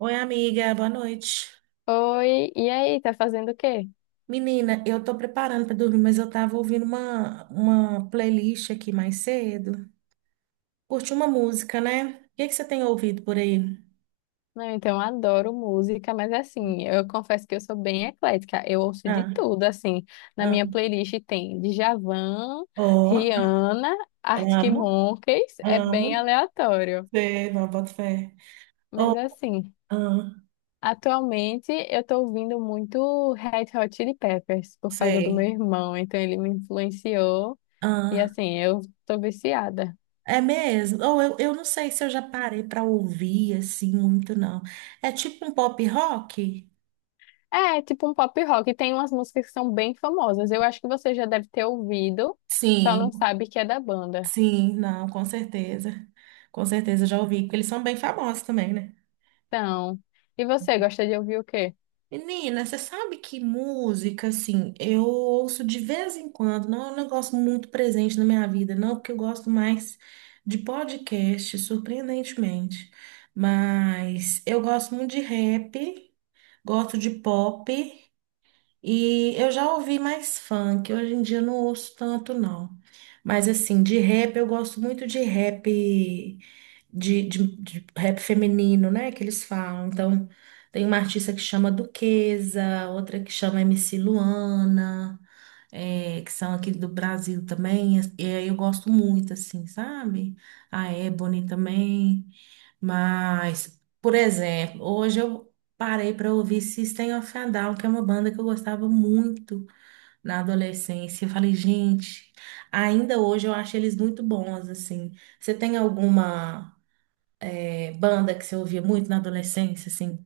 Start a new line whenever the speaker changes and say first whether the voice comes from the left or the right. right: Oi, amiga, boa noite.
left: Oi, e aí, tá fazendo o quê?
right: Menina, eu tô preparando pra dormir, mas eu tava ouvindo uma playlist aqui mais cedo. Curti uma música, né? O que que você tem ouvido por aí?
left: Não, então eu adoro música, mas assim, eu confesso que eu sou bem eclética. Eu ouço de
right: Ah,
left: tudo, assim. Na
right: ah,
left: minha playlist tem Djavan,
right: ó,
left: Rihanna, Arctic
right: amo,
left: Monkeys, é bem
right: amo,
left: aleatório.
right: sei, não, boto fé.
left: Mas
right: Oh,
left: assim,
right: ah,
left: atualmente eu tô ouvindo muito Red Hot Chili Peppers por causa do meu
right: sei,
left: irmão, então ele me influenciou e
right: ah,
left: assim, eu tô viciada.
right: é mesmo. Ou eu não sei se eu já parei pra ouvir assim muito, não. É tipo um pop rock?
left: É, tipo um pop rock. Tem umas músicas que são bem famosas. Eu acho que você já deve ter ouvido, só não
right: Sim.
left: sabe que é da banda.
right: Sim, não, com certeza. Com certeza já ouvi, porque eles são bem famosos também, né?
left: Então, e você gosta de ouvir o quê?
right: Menina, você sabe que música, assim, eu ouço de vez em quando, não é um negócio muito presente na minha vida, não, porque eu gosto mais de podcast, surpreendentemente. Mas eu gosto muito de rap, gosto de pop. E eu já ouvi mais funk, hoje em dia eu não ouço tanto, não. Mas assim, de rap eu gosto muito de rap de rap feminino, né? Que eles falam. Então, tem uma artista que chama Duquesa, outra que chama MC Luana, que são aqui do Brasil também. E aí eu gosto muito, assim, sabe? A Ebony também. Mas, por exemplo, hoje eu parei para ouvir System of a Down, que é uma banda que eu gostava muito na adolescência. Eu falei, gente, ainda hoje eu acho eles muito bons, assim. Você tem alguma banda que você ouvia muito na adolescência, assim?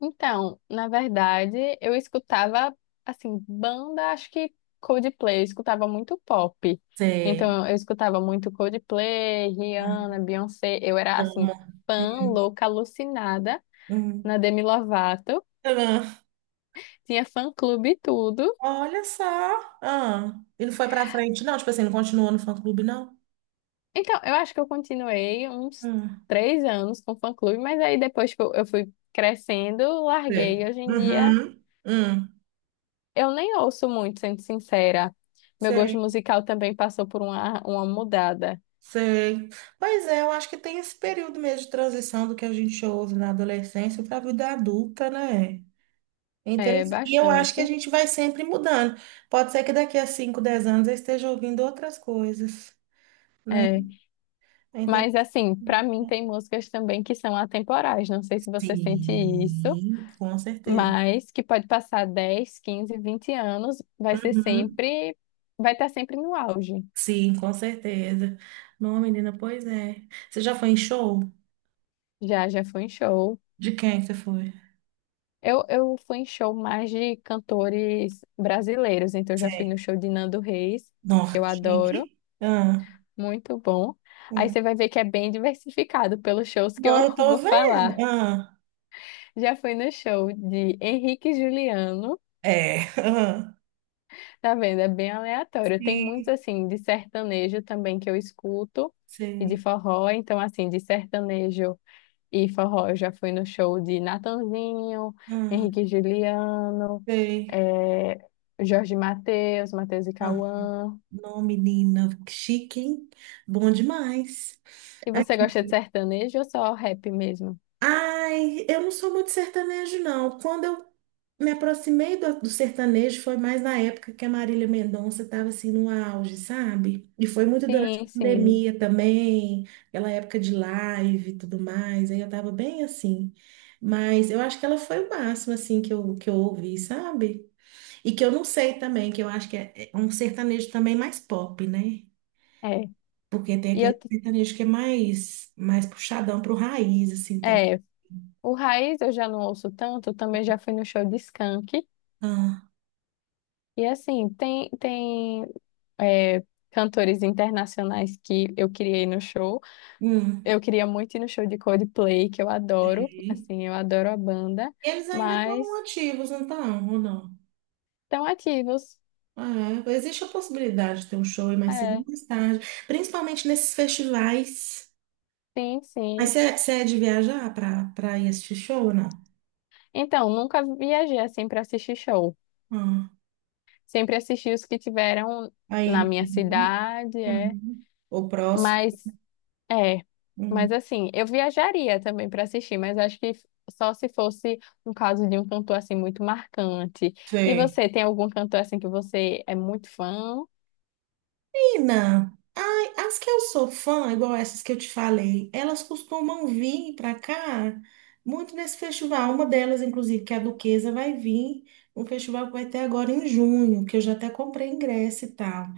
left: Então, na verdade, eu escutava, assim, banda, acho que Coldplay, eu escutava muito pop.
right: Você
left: Então, eu escutava muito Coldplay,
right: ah,
left: Rihanna, Beyoncé. Eu era,
right: ama?
left: assim,
right: Hum.
left: fã louca, alucinada na
right: Hum.
left: Demi Lovato.
right: Ah,
left: Tinha fã-clube e tudo.
right: olha só. Ah, ele foi pra frente, não? Tipo assim, não continuou no fã-clube, não?
left: Então, eu acho que eu continuei uns
right: Hum.
left: 3 anos com fã-clube, mas aí depois que eu fui crescendo,
right: Sei.
left: larguei. Hoje em dia,
right: Uhum. Hum.
left: eu nem ouço muito, sendo sincera. Meu gosto
right: Sei.
left: musical também passou por uma mudada.
right: Sei. Pois é, eu acho que tem esse período mesmo de transição do que a gente ouve na adolescência para a vida adulta, né? É
left: É,
right: interessante. E eu acho que a
left: bastante.
right: gente vai sempre mudando. Pode ser que daqui a cinco, dez anos eu esteja ouvindo outras coisas, né?
left: É.
right: É
left: Mas,
right: interessante.
left: assim, pra mim tem músicas também que são atemporais. Não sei se você sente isso,
right: Sim, com certeza.
left: mas que pode passar 10 15 20 anos, vai ser
right: Uhum.
left: sempre, vai estar sempre no auge.
right: Sim, com certeza. Não, menina, pois é. Você já foi em show?
left: Já, já foi em show.
right: De quem é que você foi?
left: Eu fui em show mais de cantores brasileiros, então eu já fui
right: Sei.
left: no show de Nando Reis, que eu
right: Norte.
left: adoro,
right: Ah,
left: muito bom. Aí
right: hum.
left: você vai ver que é bem diversificado pelos shows que
right: Não,
left: eu
right: eu tô
left: vou
right: vendo.
left: falar.
right: Ah.
left: Já fui no show de Henrique e Juliano,
right: É. Aham.
left: tá vendo? É bem aleatório. Tem muitos,
right: Sim,
left: assim, de sertanejo também que eu escuto, e de
right: sei.
left: forró, então, assim, de sertanejo. E forró, eu já fui no show de Natanzinho,
right: Ah,
left: Henrique e Juliano,
right: sei.
left: eh, Jorge Mateus, Mateus e
right: Ah,
left: Cauã.
right: não, menina, que chique, hein? Bom demais.
left: E você
right: Aqui.
left: gosta de sertanejo ou só rap mesmo?
right: Ai, eu não sou muito sertanejo, não. Quando eu me aproximei do sertanejo, foi mais na época que a Marília Mendonça estava assim no auge, sabe? E foi muito durante a
left: Sim, sim.
right: pandemia também, aquela época de live e tudo mais. Aí eu tava bem assim. Mas eu acho que ela foi o máximo assim que eu ouvi, sabe? E que eu não sei também, que eu acho que é um sertanejo também mais pop, né?
left: É.
right: Porque tem
left: E eu,
right: aquele sertanejo que é mais, mais puxadão pro raiz, assim, também.
left: é, o Raiz eu já não ouço tanto, também já fui no show de Skank.
right: Ah,
left: E assim, tem é, cantores internacionais que eu queria ir no show.
right: hum.
left: Eu queria muito ir no show de Coldplay, que eu adoro.
right: E
left: Assim, eu adoro a banda.
right: eles ainda estão
left: Mas
right: ativos, não estão, ou não?
left: estão ativos.
right: Ah, é. Existe a possibilidade de ter um show aí mais cedo ou
left: É,
right: mais tarde, principalmente nesses festivais.
left: sim,
right: Mas
left: sim.
right: você é de viajar para ir assistir show ou não?
left: Então, nunca viajei assim para assistir show.
right: Ah,
left: Sempre assisti os que tiveram
right: aí,
left: na
right: né?
left: minha cidade, é.
right: Uhum. O próximo.
left: Mas, é. Mas
right: Hum.
left: assim, eu viajaria também para assistir, mas acho que só se fosse um caso de um cantor assim muito marcante. E
right: Sim.
left: você, tem algum cantor assim que você é muito fã?
right: Menina, ai, as que eu sou fã, igual essas que eu te falei, elas costumam vir para cá muito nesse festival. Uma delas, inclusive, que é a Duquesa, vai vir. Um festival que vai ter agora em junho, que eu já até comprei ingresso e tal.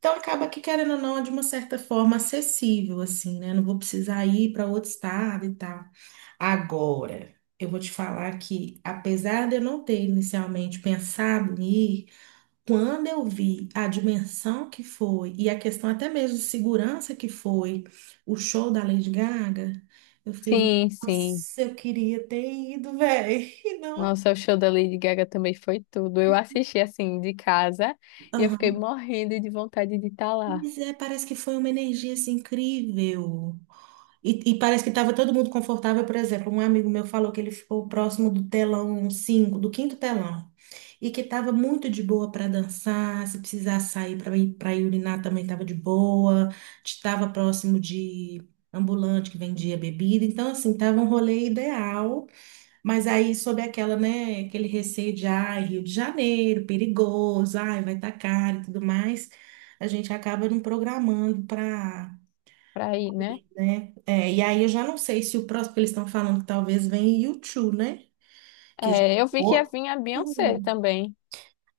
right: Então acaba que, querendo ou não, é de uma certa forma acessível, assim, né? Não vou precisar ir para outro estado e tal. Agora, eu vou te falar que, apesar de eu não ter inicialmente pensado em ir, quando eu vi a dimensão que foi e a questão até mesmo de segurança que foi o show da Lady Gaga, eu fiquei,
left: Sim, sim.
right: nossa, eu queria ter ido, velho. Não.
left: Nossa, o show da Lady Gaga também foi tudo. Eu assisti assim de casa e eu fiquei
right: Aham.
left: morrendo de vontade de estar lá.
right: Mas é, parece que foi uma energia assim, incrível. E parece que estava todo mundo confortável, por exemplo, um amigo meu falou que ele ficou próximo do telão 5, do quinto telão, e que estava muito de boa para dançar, se precisar sair para ir para urinar também estava de boa, estava próximo de ambulante que vendia bebida, então assim, estava um rolê ideal, mas aí sob aquela, né, aquele receio de, ai, Rio de Janeiro, perigoso, ai, vai estar caro e tudo mais, a gente acaba não programando para
left: Pra ir, né?
right: né? É, e aí eu já não sei se o próximo, que eles estão falando que talvez venha U2, né? Que já
left: É, eu vi que ia
right: outro
left: vir a
right: rolê.
left: Beyoncé também.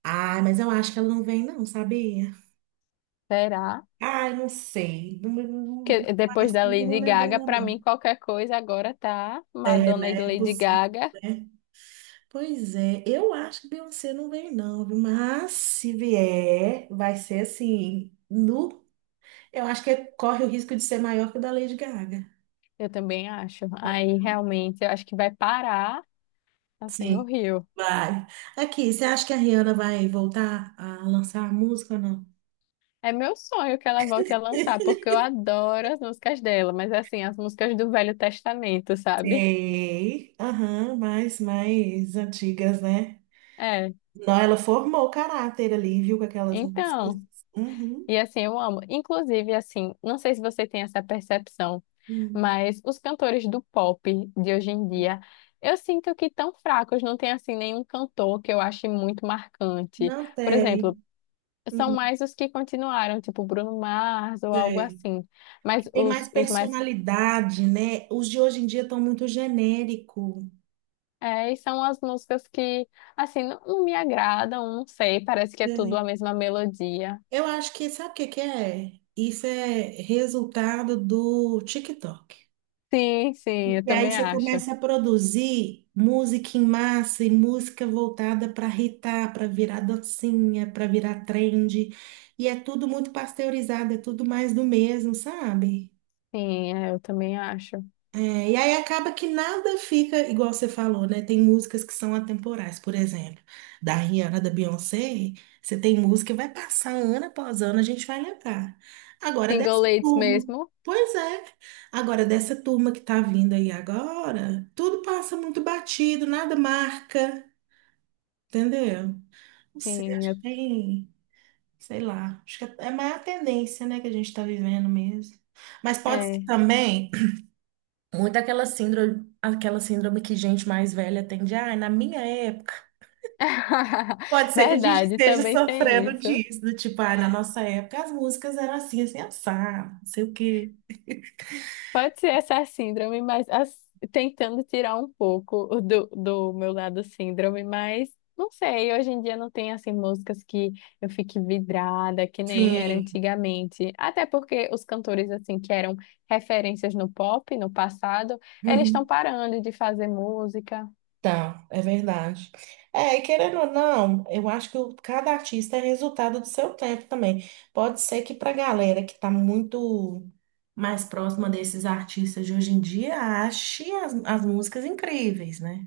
right: Ah, mas eu acho que ela não vem, não, sabia?
left: Será?
right: Ah, eu não sei. Não,
left: Porque depois
right: parece
left: da
right: muito o
left: Lady
right: rolê
left: Gaga,
right: dela,
left: pra
right: não.
left: mim qualquer coisa agora tá
right: É,
left: Madonna e
right: né? É
left: Lady
right: possível,
left: Gaga.
right: né? Pois é, eu acho que Beyoncé não vem, não, viu? Mas se vier, vai ser assim, no. Eu acho que corre o risco de ser maior que o da Lady Gaga.
left: Eu também acho. Aí realmente eu acho que vai parar assim o
right: Sim.
left: Rio.
right: Vai. Aqui, você acha que a Rihanna vai voltar a lançar música ou não?
left: É meu sonho que ela volte a lançar, porque eu adoro as músicas dela, mas assim, as músicas do Velho Testamento, sabe?
right: Sei. Aham, mais, mais antigas, né?
left: É.
right: Não, ela formou o caráter ali, viu, com aquelas músicas.
left: Então,
right: Uhum.
left: e assim, eu amo. Inclusive, assim, não sei se você tem essa percepção,
right: Hum.
left: mas os cantores do pop de hoje em dia, eu sinto que tão fracos, não tem assim nenhum cantor que eu ache muito marcante.
right: Não
left: Por
right: tem.
left: exemplo, são
right: Não
left: mais os que continuaram, tipo Bruno Mars ou algo
right: tem.
left: assim.
right: Que
left: Mas
right: tem mais
left: os mais.
right: personalidade, né? Os de hoje em dia estão muito genérico.
left: É, e são as músicas que, assim, não, não me agradam, não sei, parece que é tudo a
right: Tem.
left: mesma melodia.
right: Eu acho que, sabe o que que é? Isso é resultado do TikTok.
left: Sim, sim, eu
right: Porque aí
left: também
right: você
left: acho.
right: começa a produzir música em massa e música voltada para hitar, para virar dancinha, para virar trend. E é tudo muito pasteurizado, é tudo mais do mesmo, sabe?
left: Sim, é, eu também acho.
right: É, e aí acaba que nada fica igual você falou, né? Tem músicas que são atemporais, por exemplo, da Rihanna, da Beyoncé, você tem música que vai passar ano após ano, a gente vai lembrar. Agora
left: Single
right: dessa
left: Ladies
right: turma,
left: mesmo.
right: pois é, agora dessa turma que tá vindo aí agora, tudo passa muito batido, nada marca, entendeu? Não sei,
left: Sim, é.
right: acho que tem, sei lá, acho que é mais a tendência, né, que a gente tá vivendo mesmo. Mas pode ser
left: É.
right: também muito aquela síndrome que gente mais velha tem de, ah, na minha época. Pode ser que a gente
left: Verdade,
right: esteja
left: também tem
right: sofrendo
left: isso.
right: disso, do tipo, ah, na nossa época as músicas eram assim, assim, assado, não sei o quê.
left: Pode ser essa síndrome, mas tentando tirar um pouco o do meu lado síndrome, mas não sei, hoje em dia não tem assim músicas que eu fique vidrada, que nem era
right: Sim.
left: antigamente. Até porque os cantores assim que eram referências no pop no passado, eles estão
right: Uhum.
left: parando de fazer música.
right: Tá, é verdade. É, e querendo ou não, eu acho que o- cada artista é resultado do seu tempo também. Pode ser que pra galera que tá muito mais próxima desses artistas de hoje em dia, ache as músicas incríveis, né?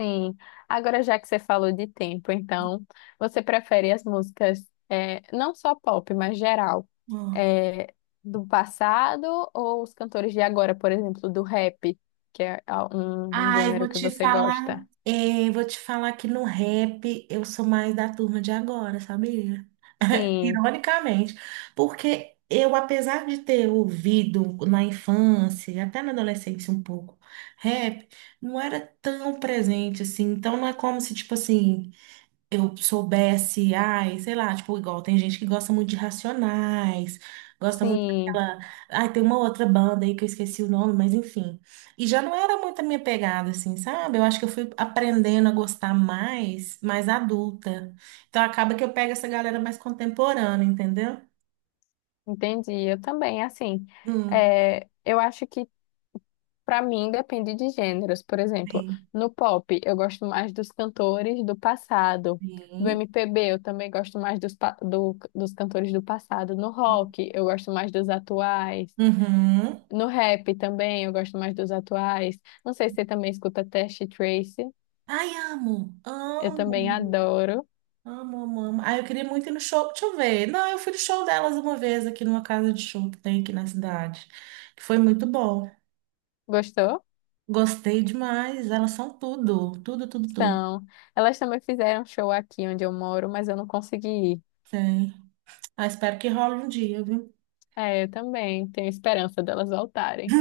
left: Sim. Agora, já que você falou de tempo, então, você prefere as músicas, não só pop, mas geral, é, do passado ou os cantores de agora, por exemplo, do rap, que é um
right: Ai,
left: gênero
right: vou
left: que
right: te
left: você
right: falar.
left: gosta?
right: Vou te falar que no rap eu sou mais da turma de agora, sabia?
left: Sim,
right: Ironicamente, porque eu, apesar de ter ouvido na infância, e até na adolescência um pouco, rap, não era tão presente assim. Então não é como se, tipo assim eu soubesse, ai, sei lá, tipo, igual tem gente que gosta muito de Racionais, gosta muito
left: sim,
right: daquela. Ai, tem uma outra banda aí que eu esqueci o nome, mas enfim. E já não era muito a minha pegada, assim, sabe? Eu acho que eu fui aprendendo a gostar mais, mais adulta. Então acaba que eu pego essa galera mais contemporânea, entendeu?
left: entendi. Eu também, assim,
right: Hum,
left: eu acho que pra mim, depende de gêneros. Por exemplo,
right: sim,
left: no pop, eu gosto mais dos cantores do passado. Do
right: sim.
left: MPB, eu também gosto mais dos cantores do passado. No rock, eu gosto mais dos atuais.
right: Uhum.
left: No rap também, eu gosto mais dos atuais. Não sei se você também escuta Test Tracy.
right: Ai, amo,
left: Eu também
right: amo.
left: adoro.
right: Amo, amo, amo. Ah, eu queria muito ir no show. Deixa eu ver. Não, eu fui no show delas uma vez aqui numa casa de show que tem aqui na cidade. Que foi muito bom.
left: Gostou?
right: Gostei demais. Elas são tudo. Tudo, tudo, tudo.
left: Então, elas também fizeram show aqui onde eu moro, mas eu não consegui ir.
right: Tem. Ah, espero que role um dia, viu?
left: É, eu também tenho esperança delas voltarem.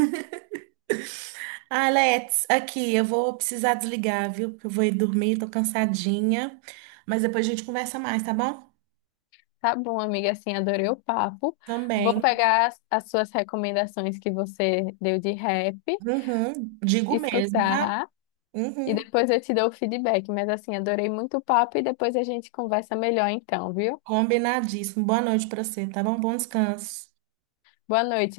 right: Ah, Let's, aqui, eu vou precisar desligar, viu? Porque eu vou ir dormir, tô cansadinha. Mas depois a gente conversa mais, tá bom?
left: Tá bom, amiga, assim, adorei o papo. Vou
right: Também.
left: pegar as suas recomendações que você deu de rap,
right: Uhum. Digo mesmo, tá?
left: escutar e
right: Uhum.
left: depois eu te dou o feedback. Mas assim, adorei muito o papo e depois a gente conversa melhor então, viu?
right: Combinadíssimo. Boa noite pra você, tá bom? Bom descanso.
left: Boa noite.